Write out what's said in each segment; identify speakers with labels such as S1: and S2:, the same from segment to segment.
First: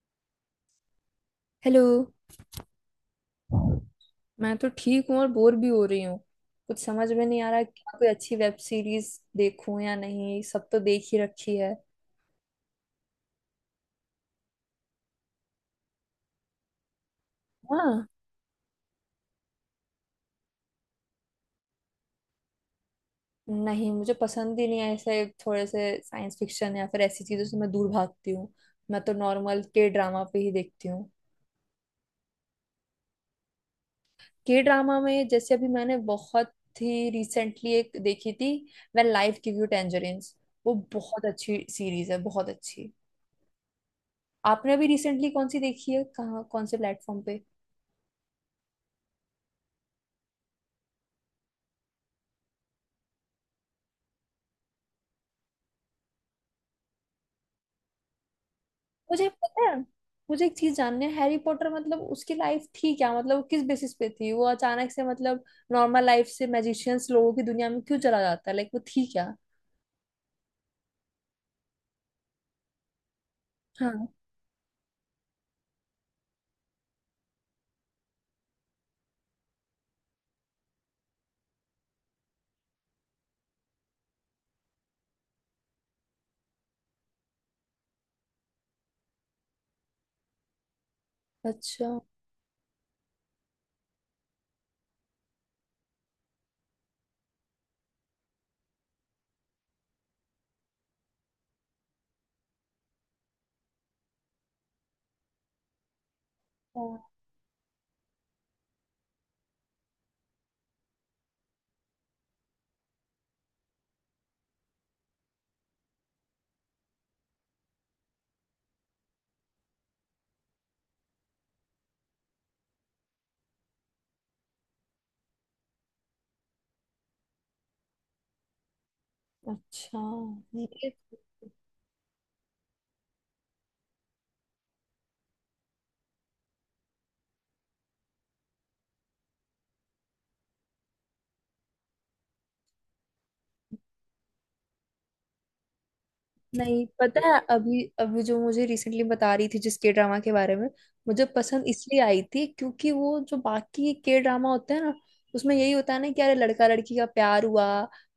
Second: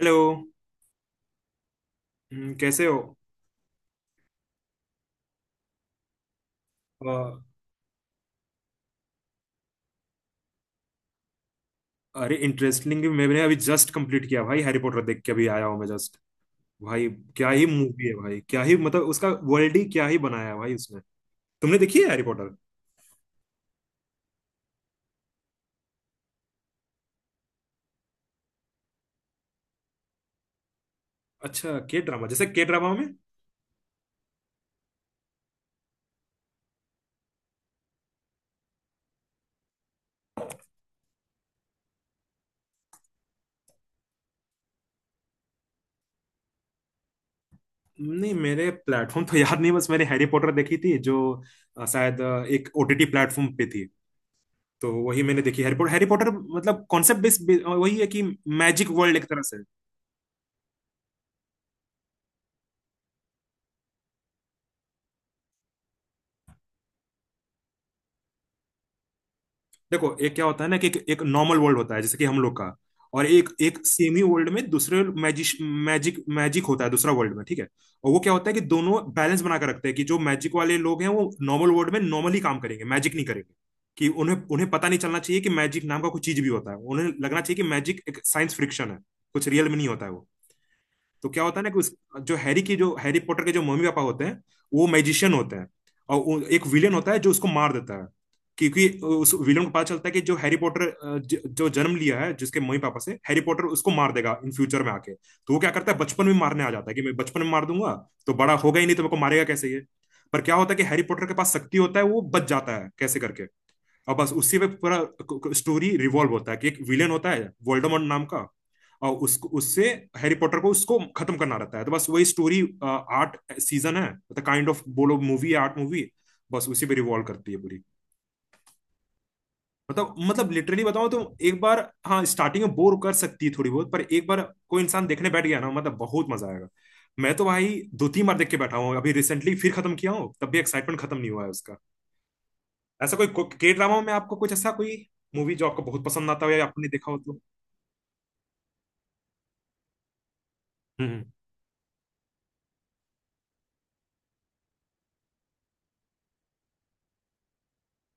S1: Hello.
S2: Hello.
S1: कैसे हो?
S2: मैं तो ठीक हूँ और बोर भी हो रही हूँ। कुछ
S1: अ,
S2: समझ में नहीं आ रहा कि कोई अच्छी वेब सीरीज देखूं या नहीं, सब तो देख ही रखी है।
S1: अरे इंटरेस्टिंग, मैंने अभी जस्ट कंप्लीट किया भाई। हैरी पॉटर देख के अभी आया हूँ मैं जस्ट। भाई क्या ही
S2: हाँ।
S1: मूवी है भाई, क्या ही, मतलब उसका वर्ल्ड ही क्या ही बनाया है भाई उसने। तुमने देखी है हैरी पॉटर?
S2: नहीं, मुझे पसंद ही नहीं है, ऐसे थोड़े से साइंस फिक्शन या फिर ऐसी चीजों से मैं दूर भागती हूँ। मैं तो नॉर्मल के ड्रामा पे ही देखती हूँ।
S1: अच्छा के ड्रामा, जैसे के ड्रामा में?
S2: के ड्रामा में जैसे अभी मैंने बहुत ही रिसेंटली एक देखी थी, when life give you tangerines. वो बहुत अच्छी सीरीज है, बहुत अच्छी। आपने अभी रिसेंटली कौन सी देखी है, कहाँ, कौन से प्लेटफॉर्म पे?
S1: नहीं, मेरे प्लेटफॉर्म तो याद नहीं। बस मैंने हैरी पॉटर देखी थी जो शायद एक ओटीटी प्लेटफॉर्म पे थी। तो वही मैंने देखी। हैरी पॉटर, हैरी पॉटर मतलब कॉन्सेप्ट बेस्ड वही है कि मैजिक वर्ल्ड एक
S2: मुझे
S1: तरह
S2: पता
S1: से।
S2: है। मुझे एक चीज जाननी है, हैरी पॉटर मतलब उसकी लाइफ थी क्या, मतलब वो किस बेसिस पे थी, वो अचानक से मतलब नॉर्मल लाइफ से मैजिशियंस लोगों की दुनिया में क्यों चला जाता है, लाइक वो थी क्या?
S1: देखो, एक क्या होता है ना कि एक नॉर्मल वर्ल्ड होता है जैसे कि हम लोग का। और एक एक
S2: हाँ।
S1: सेमी वर्ल्ड में दूसरे मैजिक मैजिक मैजिक होता है, दूसरा वर्ल्ड में। ठीक है। और वो क्या होता है कि दोनों बैलेंस बना कर रखते हैं कि जो मैजिक वाले लोग हैं वो नॉर्मल वर्ल्ड में नॉर्मली काम करेंगे, मैजिक नहीं करेंगे। कि उन्हें उन्हें पता नहीं चलना चाहिए कि मैजिक नाम का कुछ चीज भी होता है। उन्हें लगना चाहिए कि मैजिक एक साइंस फ्रिक्शन है, कुछ रियल में नहीं होता है वो। तो क्या होता है ना कि
S2: अच्छा।
S1: उस जो हैरी पॉटर के जो मम्मी पापा होते हैं, वो मैजिशियन होते हैं। और एक विलेन होता है जो उसको मार देता है। क्योंकि उस विलेन को पता चलता है कि जो हैरी पॉटर जो जन्म लिया है जिसके मम्मी पापा से, हैरी पॉटर उसको मार देगा इन फ्यूचर में आके। तो वो क्या करता है, बचपन में मारने आ जाता है
S2: हाँ,
S1: कि मैं बचपन में मार दूंगा, तो बड़ा होगा ही नहीं तो मेरे को मारेगा कैसे ये। पर क्या होता है कि हैरी पॉटर के पास शक्ति होता है, वो बच जाता है कैसे करके। और बस उसी पे पूरा स्टोरी रिवॉल्व होता है कि एक विलेन होता है वोल्डेमॉर्ट नाम का। और उसको उससे हैरी पॉटर को उसको खत्म करना रहता है। तो बस वही स्टोरी। 8 सीजन है, मतलब काइंड ऑफ बोलो मूवी है, 8 मूवी। बस उसी पे रिवॉल्व करती है पूरी।
S2: अच्छा।
S1: मतलब
S2: ये
S1: लिटरली बताओ तो, एक बार, हाँ, स्टार्टिंग में बोर कर सकती है थोड़ी बहुत, पर एक बार कोई इंसान देखने बैठ गया ना, मतलब बहुत मजा आएगा। मैं तो भाई दो तीन बार देख के बैठा हूँ, अभी रिसेंटली फिर खत्म किया हूँ, तब भी एक्साइटमेंट खत्म नहीं हुआ है उसका। ऐसा कोई के ड्रामा में आपको कुछ ऐसा कोई मूवी जो आपको बहुत पसंद आता हो या
S2: नहीं,
S1: आपने देखा हो
S2: पता है।
S1: तो?
S2: अभी अभी जो मुझे रिसेंटली बता रही थी, जिस के ड्रामा के बारे में।
S1: हम्म।
S2: मुझे पसंद इसलिए आई थी क्योंकि वो जो बाकी के ड्रामा होते हैं ना, उसमें यही होता है ना कि अरे लड़का लड़की का प्यार हुआ,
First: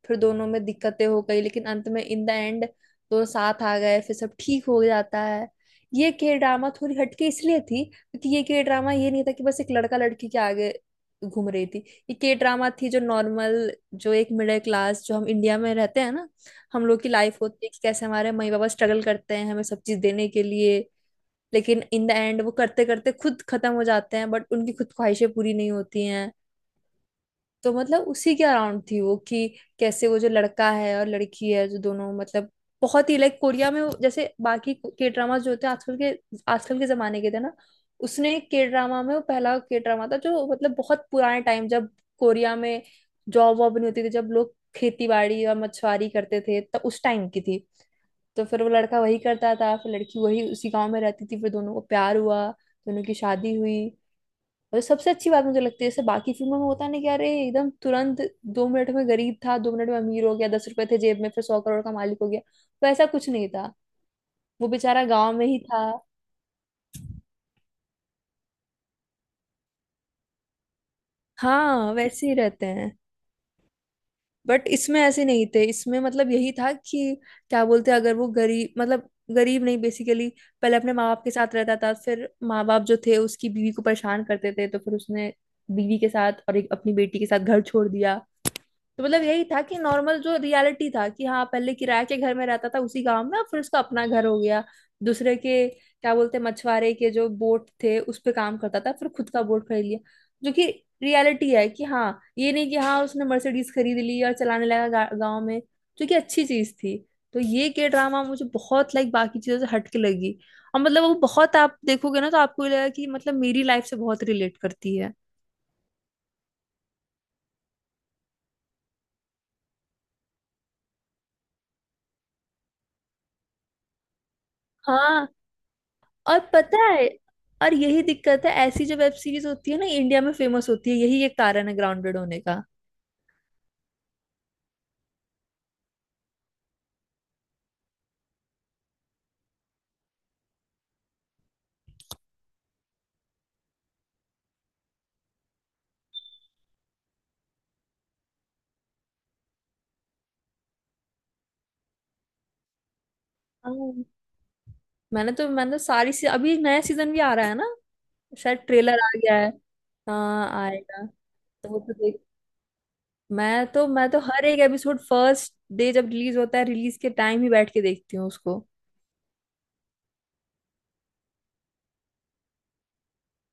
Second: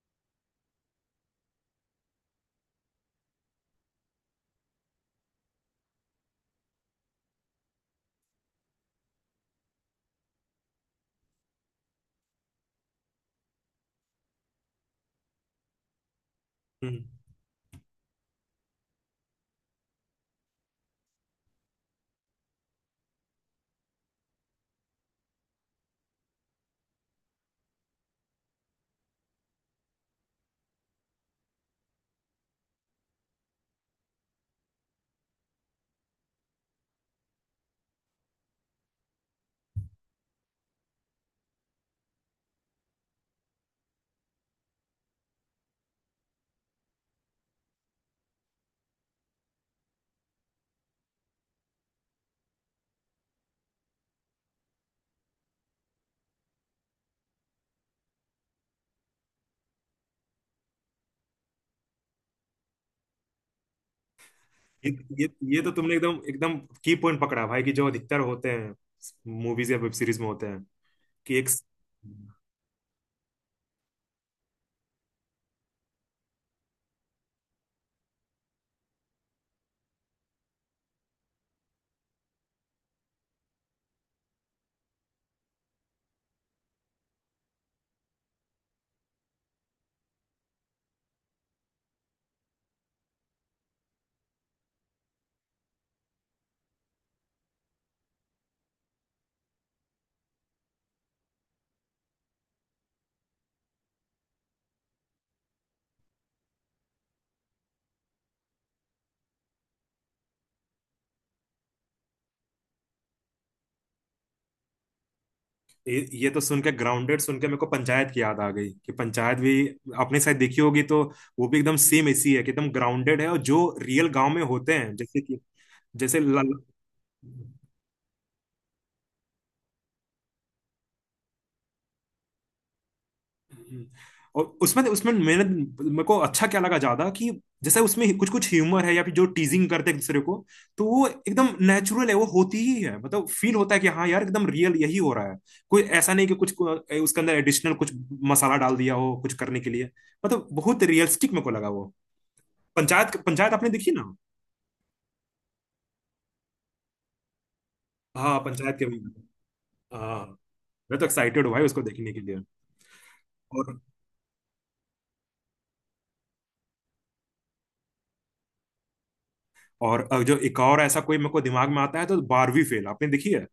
S2: फिर दोनों में दिक्कतें हो गई, लेकिन अंत में इन द एंड दोनों साथ आ गए, फिर सब ठीक हो जाता है। ये के ड्रामा थोड़ी हटके इसलिए थी क्योंकि ये के ड्रामा ये नहीं था कि बस एक लड़का लड़की के आगे घूम रही थी। ये के ड्रामा थी जो नॉर्मल, जो एक मिडिल क्लास, जो हम इंडिया में रहते हैं ना हम लोग
S1: हम्म।
S2: की लाइफ होती है, कि कैसे हमारे मई बाबा स्ट्रगल करते हैं हमें सब चीज देने के लिए। लेकिन इन द एंड वो करते करते खुद खत्म हो जाते हैं, बट उनकी खुद ख्वाहिशें पूरी नहीं होती हैं। तो मतलब उसी के अराउंड थी वो, कि कैसे वो जो लड़का है और लड़की है जो दोनों मतलब बहुत ही लाइक कोरिया में जैसे बाकी के ड्रामा जो होते हैं आजकल के जमाने के थे ना। उसने के ड्रामा में वो पहला के ड्रामा था जो मतलब बहुत पुराने टाइम, जब कोरिया में जॉब वॉब नहीं होती थी, जब लोग खेती बाड़ी और मछुआरी करते थे तब उस टाइम की थी। तो फिर वो लड़का वही करता था, फिर लड़की वही उसी गांव में रहती थी, फिर दोनों को प्यार हुआ, दोनों की शादी हुई। और सबसे अच्छी बात मुझे लगती है, जैसे बाकी फिल्मों में होता नहीं कि अरे एकदम तुरंत 2 मिनट में गरीब था 2 मिनट में अमीर हो गया, 10 रुपए थे जेब में फिर 100 करोड़ का मालिक हो गया। तो ऐसा कुछ नहीं था, वो
S1: ये
S2: बेचारा
S1: ये
S2: गांव में ही
S1: ये तो
S2: था।
S1: तुमने एकदम एकदम की पॉइंट पकड़ा भाई, कि जो अधिकतर होते हैं मूवीज या वेब सीरीज में होते हैं, कि एक...
S2: हाँ, वैसे ही रहते हैं। बट इसमें ऐसे नहीं थे, इसमें मतलब यही था कि क्या बोलते हैं, अगर वो गरीब मतलब गरीब नहीं, बेसिकली। पहले अपने माँ बाप के साथ रहता था, फिर माँ बाप जो थे उसकी बीवी को परेशान करते थे, तो फिर उसने बीवी के साथ और एक अपनी बेटी के साथ घर छोड़ दिया। तो मतलब यही था कि नॉर्मल जो रियलिटी था कि हाँ, पहले किराए के घर में रहता था उसी गांव में, अब फिर उसका अपना घर हो गया। दूसरे के क्या बोलते हैं, मछुआरे के जो बोट थे उस पे काम करता था, फिर खुद का बोट खरीद लिया, जो कि रियलिटी है कि हाँ ये नहीं कि हाँ उसने मर्सिडीज खरीद ली और चलाने लगा गाँव में। जो कि अच्छी चीज थी। तो ये के ड्रामा मुझे बहुत लाइक बाकी चीजों से हटके लगी। और मतलब वो बहुत, आप देखोगे ना तो आपको ये लगेगा कि मतलब मेरी लाइफ से बहुत रिलेट करती है।
S1: ये तो सुन के ग्राउंडेड, सुन के मेरे को पंचायत की याद आ गई कि पंचायत भी आपने शायद देखी होगी तो? वो भी एकदम सेम ऐसी है कि एकदम ग्राउंडेड है, और जो रियल गांव में होते हैं जैसे
S2: हाँ।
S1: कि, जैसे
S2: और
S1: ल,
S2: पता है, और यही दिक्कत है, ऐसी जो वेब सीरीज होती है ना इंडिया में फेमस होती है, यही एक कारण है ग्राउंडेड होने का।
S1: हम्म। और उसमें उसमें मैंने मेरे को अच्छा क्या लगा ज्यादा कि जैसे उसमें कुछ कुछ ह्यूमर है या फिर जो टीजिंग करते हैं एक दूसरे को, तो वो एकदम नेचुरल है। वो होती ही है, मतलब फील होता है कि हाँ यार, एकदम रियल यही हो रहा है। कोई ऐसा नहीं कि उसके अंदर एडिशनल कुछ मसाला डाल दिया हो कुछ करने के लिए। मतलब बहुत रियलिस्टिक मेरे को लगा वो। पंचायत, पंचायत आपने देखी
S2: हाँ।
S1: ना?
S2: मैंने तो अभी एक नया सीजन भी आ रहा है ना।
S1: हाँ
S2: शायद
S1: पंचायत के भी।
S2: ट्रेलर आ गया है।
S1: हाँ।
S2: हाँ,
S1: मैं तो
S2: आएगा।
S1: एक्साइटेड हूँ भाई
S2: तो वो
S1: उसको
S2: तो
S1: देखने के
S2: देख।
S1: लिए।
S2: मैं तो हर एक एपिसोड फर्स्ट डे जब रिलीज होता है, रिलीज के टाइम ही बैठ के देखती हूँ उसको।
S1: और जो एक और ऐसा कोई मेरे को दिमाग में आता है तो 12वीं फेल, आपने देखी है?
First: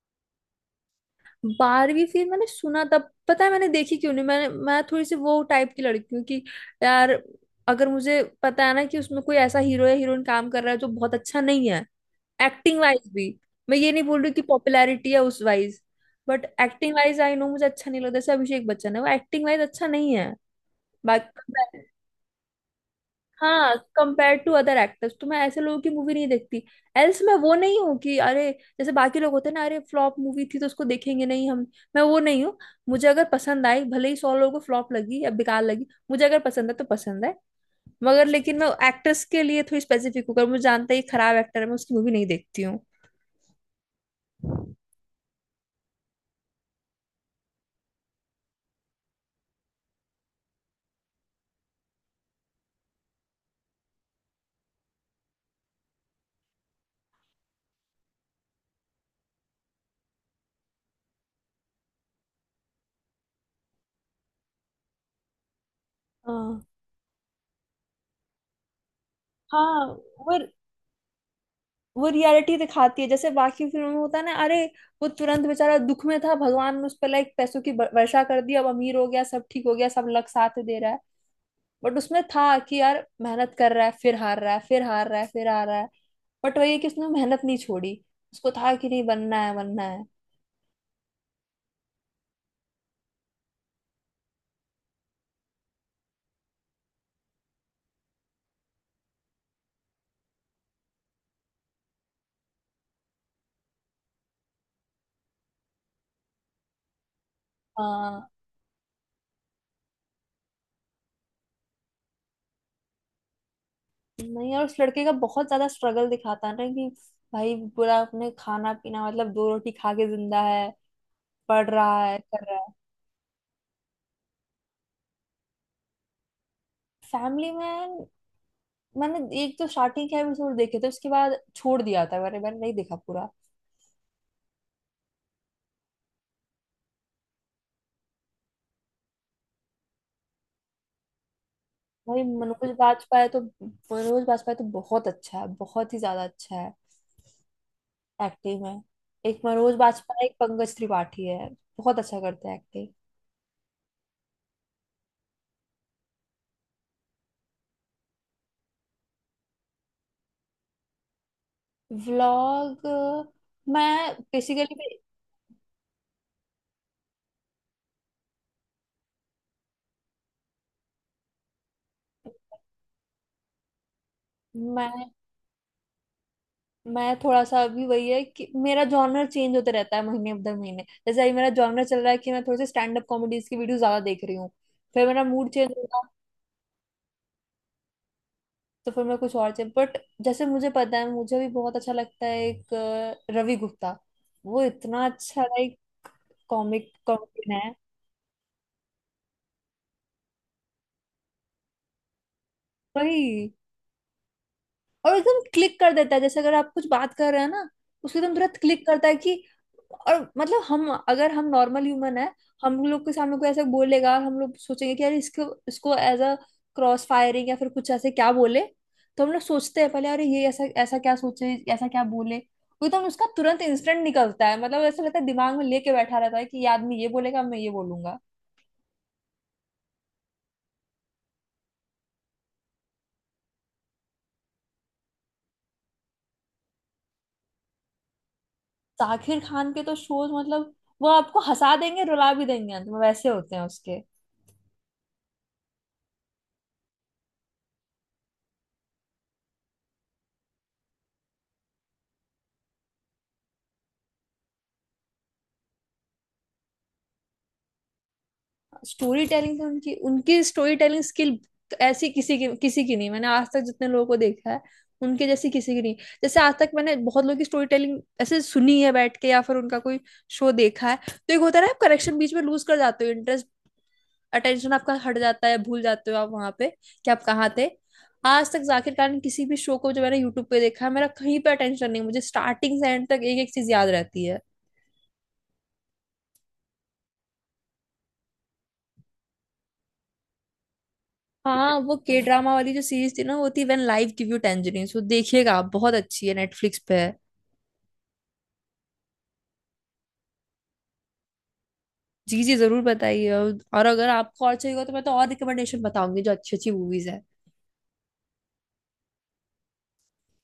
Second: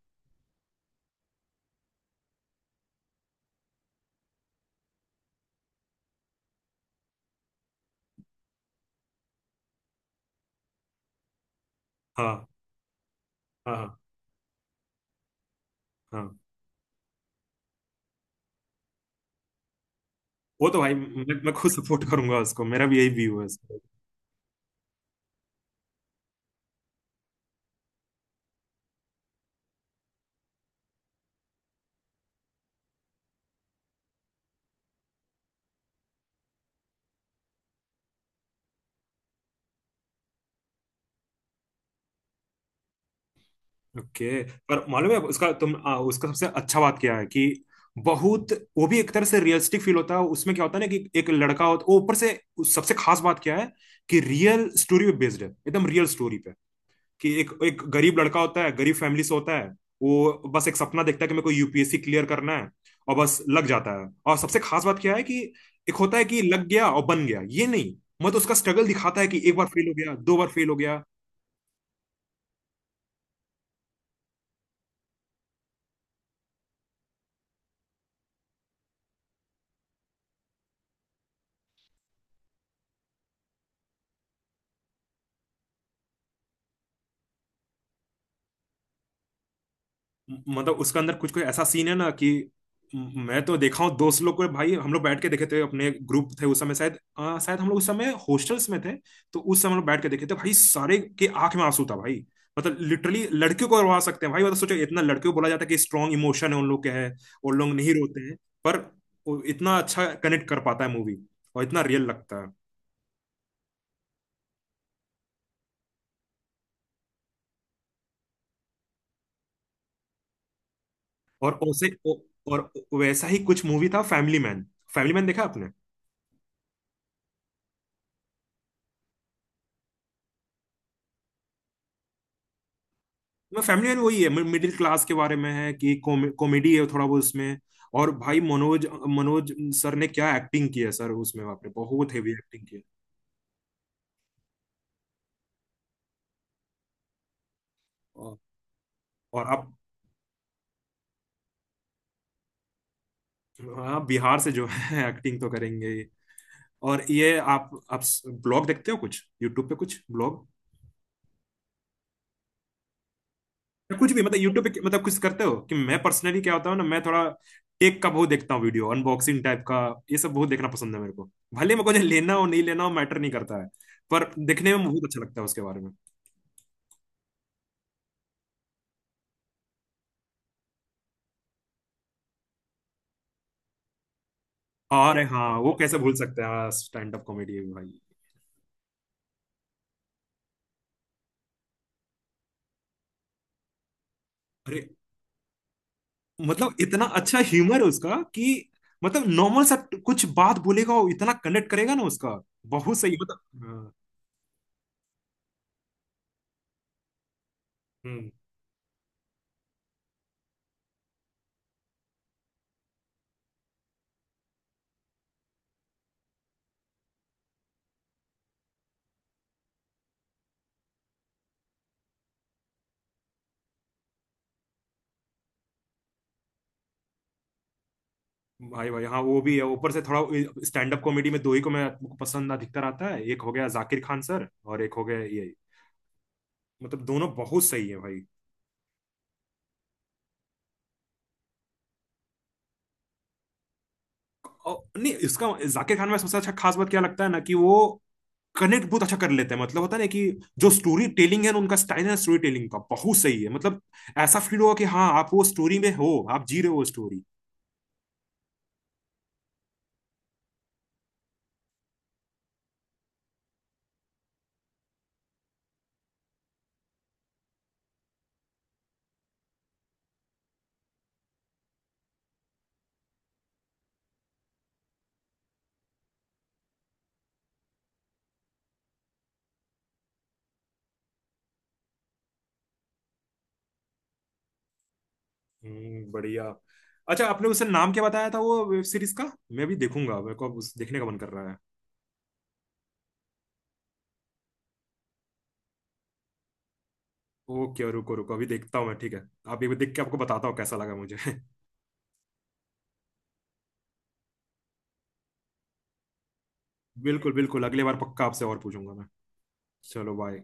S2: बारहवीं फिर मैंने सुना, तब पता है मैंने देखी क्यों नहीं। मैं थोड़ी सी वो टाइप की लड़की हूँ कि यार, अगर मुझे पता है ना कि उसमें कोई ऐसा हीरो या हीरोइन काम कर रहा है जो बहुत अच्छा नहीं है,
S1: हाँ।
S2: एक्टिंग वाइज भी। मैं ये
S1: हाँ।
S2: नहीं बोल रही कि पॉपुलैरिटी है उस वाइज,
S1: हाँ,
S2: but acting wise I know मुझे अच्छा नहीं लगता। जैसे अभिषेक बच्चन है, वो एक्टिंग वाइज अच्छा नहीं है।
S1: वो तो भाई मैं खुद
S2: बाकी,
S1: सपोर्ट करूंगा उसको, मेरा भी यही व्यू है
S2: हाँ,
S1: उसको।
S2: कंपेयर टू अदर एक्टर्स तो मैं ऐसे लोगों की मूवी नहीं देखती। एल्स मैं वो नहीं हूँ कि अरे जैसे बाकी लोग होते हैं ना, अरे फ्लॉप मूवी थी तो उसको देखेंगे नहीं हम। मैं वो नहीं हूँ। मुझे अगर पसंद आई भले ही 100 लोगों को फ्लॉप लगी या बेकार लगी, मुझे अगर पसंद है तो पसंद है। मगर लेकिन मैं एक्टर्स के लिए थोड़ी स्पेसिफिक हूँ, अगर मुझे जानता है ये खराब एक्टर है मैं उसकी मूवी नहीं देखती।
S1: ओके। पर मालूम है उसका सबसे अच्छा बात क्या है कि, बहुत, वो भी एक तरह से रियलिस्टिक फील होता है। उसमें क्या होता है ना कि एक लड़का होता वो ऊपर से, उस सबसे खास बात क्या है कि रियल स्टोरी पे बेस्ड है, एकदम रियल स्टोरी। कि एक एक गरीब लड़का होता है, गरीब फैमिली से होता है। वो बस एक सपना देखता है कि मेरे को यूपीएससी क्लियर करना है, और बस लग जाता है। और सबसे खास बात क्या है कि एक होता है कि
S2: हाँ,
S1: लग गया और बन गया, ये नहीं। मतलब उसका स्ट्रगल दिखाता है कि एक बार
S2: हाँ।
S1: फेल हो गया, दो
S2: वो
S1: बार फेल हो गया।
S2: वो रियलिटी दिखाती है, जैसे बाकी फिल्मों में होता है ना, अरे वो तुरंत बेचारा दुख में था, भगवान ने उस पर लाइक पैसों की वर्षा कर दी, अब अमीर हो गया, सब ठीक हो गया, सब लग साथ दे रहा है। बट उसमें था कि यार मेहनत कर रहा है, फिर हार रहा है, फिर हार रहा है, फिर हार रहा है, बट वही है कि उसने मेहनत नहीं छोड़ी। उसको था कि नहीं, बनना है बनना है।
S1: मतलब उसका अंदर कुछ कुछ ऐसा सीन है ना कि, मैं तो देखा हूँ दोस्त लोग को भाई, हम लोग बैठ के देखे थे। अपने ग्रुप थे उस समय, शायद शायद हम लोग उस समय हॉस्टल्स में थे। तो उस समय हम लोग बैठ के देखे थे भाई, सारे के आंख में आंसू था भाई। मतलब लिटरली लड़कियों को रोवा सकते हैं भाई, मतलब सोचो इतना। लड़कियों को बोला जाता है कि स्ट्रांग इमोशन है उन लोग के, है। और लोग नहीं रोते
S2: हाँ।
S1: हैं, पर वो इतना अच्छा कनेक्ट कर पाता है मूवी, और इतना रियल लगता है।
S2: नहीं, और उस लड़के का बहुत ज्यादा स्ट्रगल दिखाता है ना, कि भाई पूरा अपने खाना पीना मतलब 2 रोटी खा के जिंदा है,
S1: और
S2: पढ़
S1: उसे
S2: रहा है, कर रहा
S1: और
S2: है।
S1: वैसा ही कुछ मूवी था, फैमिली मैन। फैमिली मैन देखा आपने?
S2: फैमिली में मैंने एक तो स्टार्टिंग के एपिसोड देखे थे, उसके बाद छोड़ दिया था। मैंने मैंने नहीं देखा पूरा।
S1: मैं फैमिली मैन वही है, मिडिल क्लास के बारे में है, कि कॉमेडी है थोड़ा बहुत उसमें। और भाई मनोज मनोज सर ने क्या एक्टिंग की है सर उसमें, बाप रे बहुत
S2: भाई,
S1: हेवी एक्टिंग की है।
S2: मनोज बाजपेयी तो बहुत अच्छा है, बहुत ही ज्यादा अच्छा है
S1: और
S2: एक्टिंग में। एक
S1: आप,
S2: मनोज बाजपेयी, एक पंकज त्रिपाठी है, बहुत अच्छा करते हैं एक्टिंग।
S1: हाँ बिहार से जो है एक्टिंग तो करेंगे ही। और ये आप ब्लॉग देखते हो कुछ यूट्यूब पे, कुछ ब्लॉग
S2: व्लॉग। मैं
S1: या कुछ भी, मतलब यूट्यूब पे
S2: बेसिकली
S1: मतलब कुछ करते हो? कि मैं पर्सनली क्या होता हूँ ना, मैं थोड़ा टेक का बहुत देखता हूँ वीडियो, अनबॉक्सिंग टाइप का, ये सब बहुत देखना पसंद है मेरे को। भले मेरे को जो लेना हो नहीं लेना हो मैटर नहीं करता है, पर देखने में बहुत
S2: मैं
S1: अच्छा लगता है उसके बारे में।
S2: मैं थोड़ा सा अभी वही है कि मेरा जॉनर चेंज होता रहता है महीने दर महीने। जैसे अभी मेरा जॉनर चल रहा है कि मैं थोड़े से स्टैंड अप कॉमेडीज की वीडियो ज्यादा देख रही हूँ। फिर
S1: अरे
S2: मेरा
S1: हाँ,
S2: मूड चेंज
S1: वो कैसे
S2: होगा,
S1: भूल सकते हैं, स्टैंड अप कॉमेडी है भाई।
S2: तो फिर मैं कुछ और चेंज। बट जैसे मुझे पता है, मुझे भी बहुत अच्छा लगता है एक रवि गुप्ता। वो
S1: अरे,
S2: इतना अच्छा लाइक
S1: मतलब
S2: कॉमिक
S1: इतना अच्छा
S2: कॉमेडियन है,
S1: ह्यूमर है उसका कि मतलब नॉर्मल सा कुछ बात बोलेगा, वो इतना कनेक्ट करेगा ना उसका, बहुत सही
S2: वही।
S1: मतलब। हाँ,
S2: और एकदम क्लिक कर देता है, जैसे अगर आप कुछ बात कर रहे हैं ना, उसको
S1: हम्म।
S2: एकदम तुरंत क्लिक करता है कि। और मतलब हम अगर हम नॉर्मल ह्यूमन है, हम लोग के सामने कोई ऐसा बोलेगा हम लोग सोचेंगे कि यार इसको इसको एज अ क्रॉस फायरिंग या फिर कुछ ऐसे क्या बोले। तो हम लोग सोचते हैं पहले अरे ये ऐसा ऐसा क्या सोचे, ऐसा क्या बोले, वो एकदम उसका तुरंत इंस्टेंट निकलता है, मतलब ऐसा लगता है दिमाग में लेके बैठा रहता है कि ये आदमी ये बोलेगा, मैं ये बोलूंगा।
S1: भाई भाई, हाँ वो भी है ऊपर से थोड़ा। स्टैंड अप कॉमेडी में दो ही को मैं आपको पसंद अधिकतर आता है, एक हो गया जाकिर खान सर और एक हो गया ये। मतलब दोनों बहुत सही है भाई।
S2: जाकिर खान के तो शोज मतलब वो आपको हंसा देंगे, रुला भी देंगे अंत में, वैसे होते हैं उसके।
S1: और नहीं इसका, जाकिर खान में सबसे अच्छा खास बात क्या लगता है ना, कि वो कनेक्ट बहुत अच्छा कर लेते हैं। मतलब होता है ना कि जो स्टोरी टेलिंग है ना, उनका स्टाइल है स्टोरी टेलिंग का बहुत सही है मतलब। ऐसा फील होगा कि हाँ आप वो स्टोरी में हो, आप जी रहे हो वो स्टोरी।
S2: स्टोरी टेलिंग उनकी उनकी स्टोरी टेलिंग स्किल, ऐसी किसी की नहीं, मैंने आज तक जितने लोगों को देखा है उनके जैसी किसी की नहीं। जैसे आज तक मैंने बहुत लोगों की स्टोरी टेलिंग ऐसे सुनी है बैठ के, या फिर उनका कोई शो देखा है, तो एक होता है ना आप करेक्शन बीच में लूज कर जाते हो, इंटरेस्ट। अटेंशन आपका हट जाता है, भूल जाते हो आप वहां पे कि आप कहाँ थे। आज तक जाकिर खान किसी भी शो को जो मैंने यूट्यूब पे देखा है, मेरा कहीं पे अटेंशन नहीं, मुझे स्टार्टिंग से एंड तक एक एक चीज याद रहती है।
S1: हम्म, बढ़िया। अच्छा आपने उसे नाम क्या बताया था वो वेब सीरीज का? मैं भी देखूंगा, मेरे को अब उस देखने का मन कर रहा है।
S2: हाँ, वो के ड्रामा वाली जो सीरीज थी ना, वो थी when life give you tangerines. वो देखिएगा आप, बहुत अच्छी है, नेटफ्लिक्स पे है।
S1: ओके, रुको रुको अभी देखता हूँ मैं, ठीक है। आप एक बार देख के आपको बताता हूँ कैसा लगा मुझे।
S2: जी जी, जरूर बताइए। और अगर आपको और चाहिए होगा तो मैं तो और रिकमेंडेशन बताऊंगी जो अच्छी अच्छी मूवीज है।
S1: बिल्कुल बिल्कुल, अगली बार पक्का आपसे और पूछूंगा मैं। चलो बाय।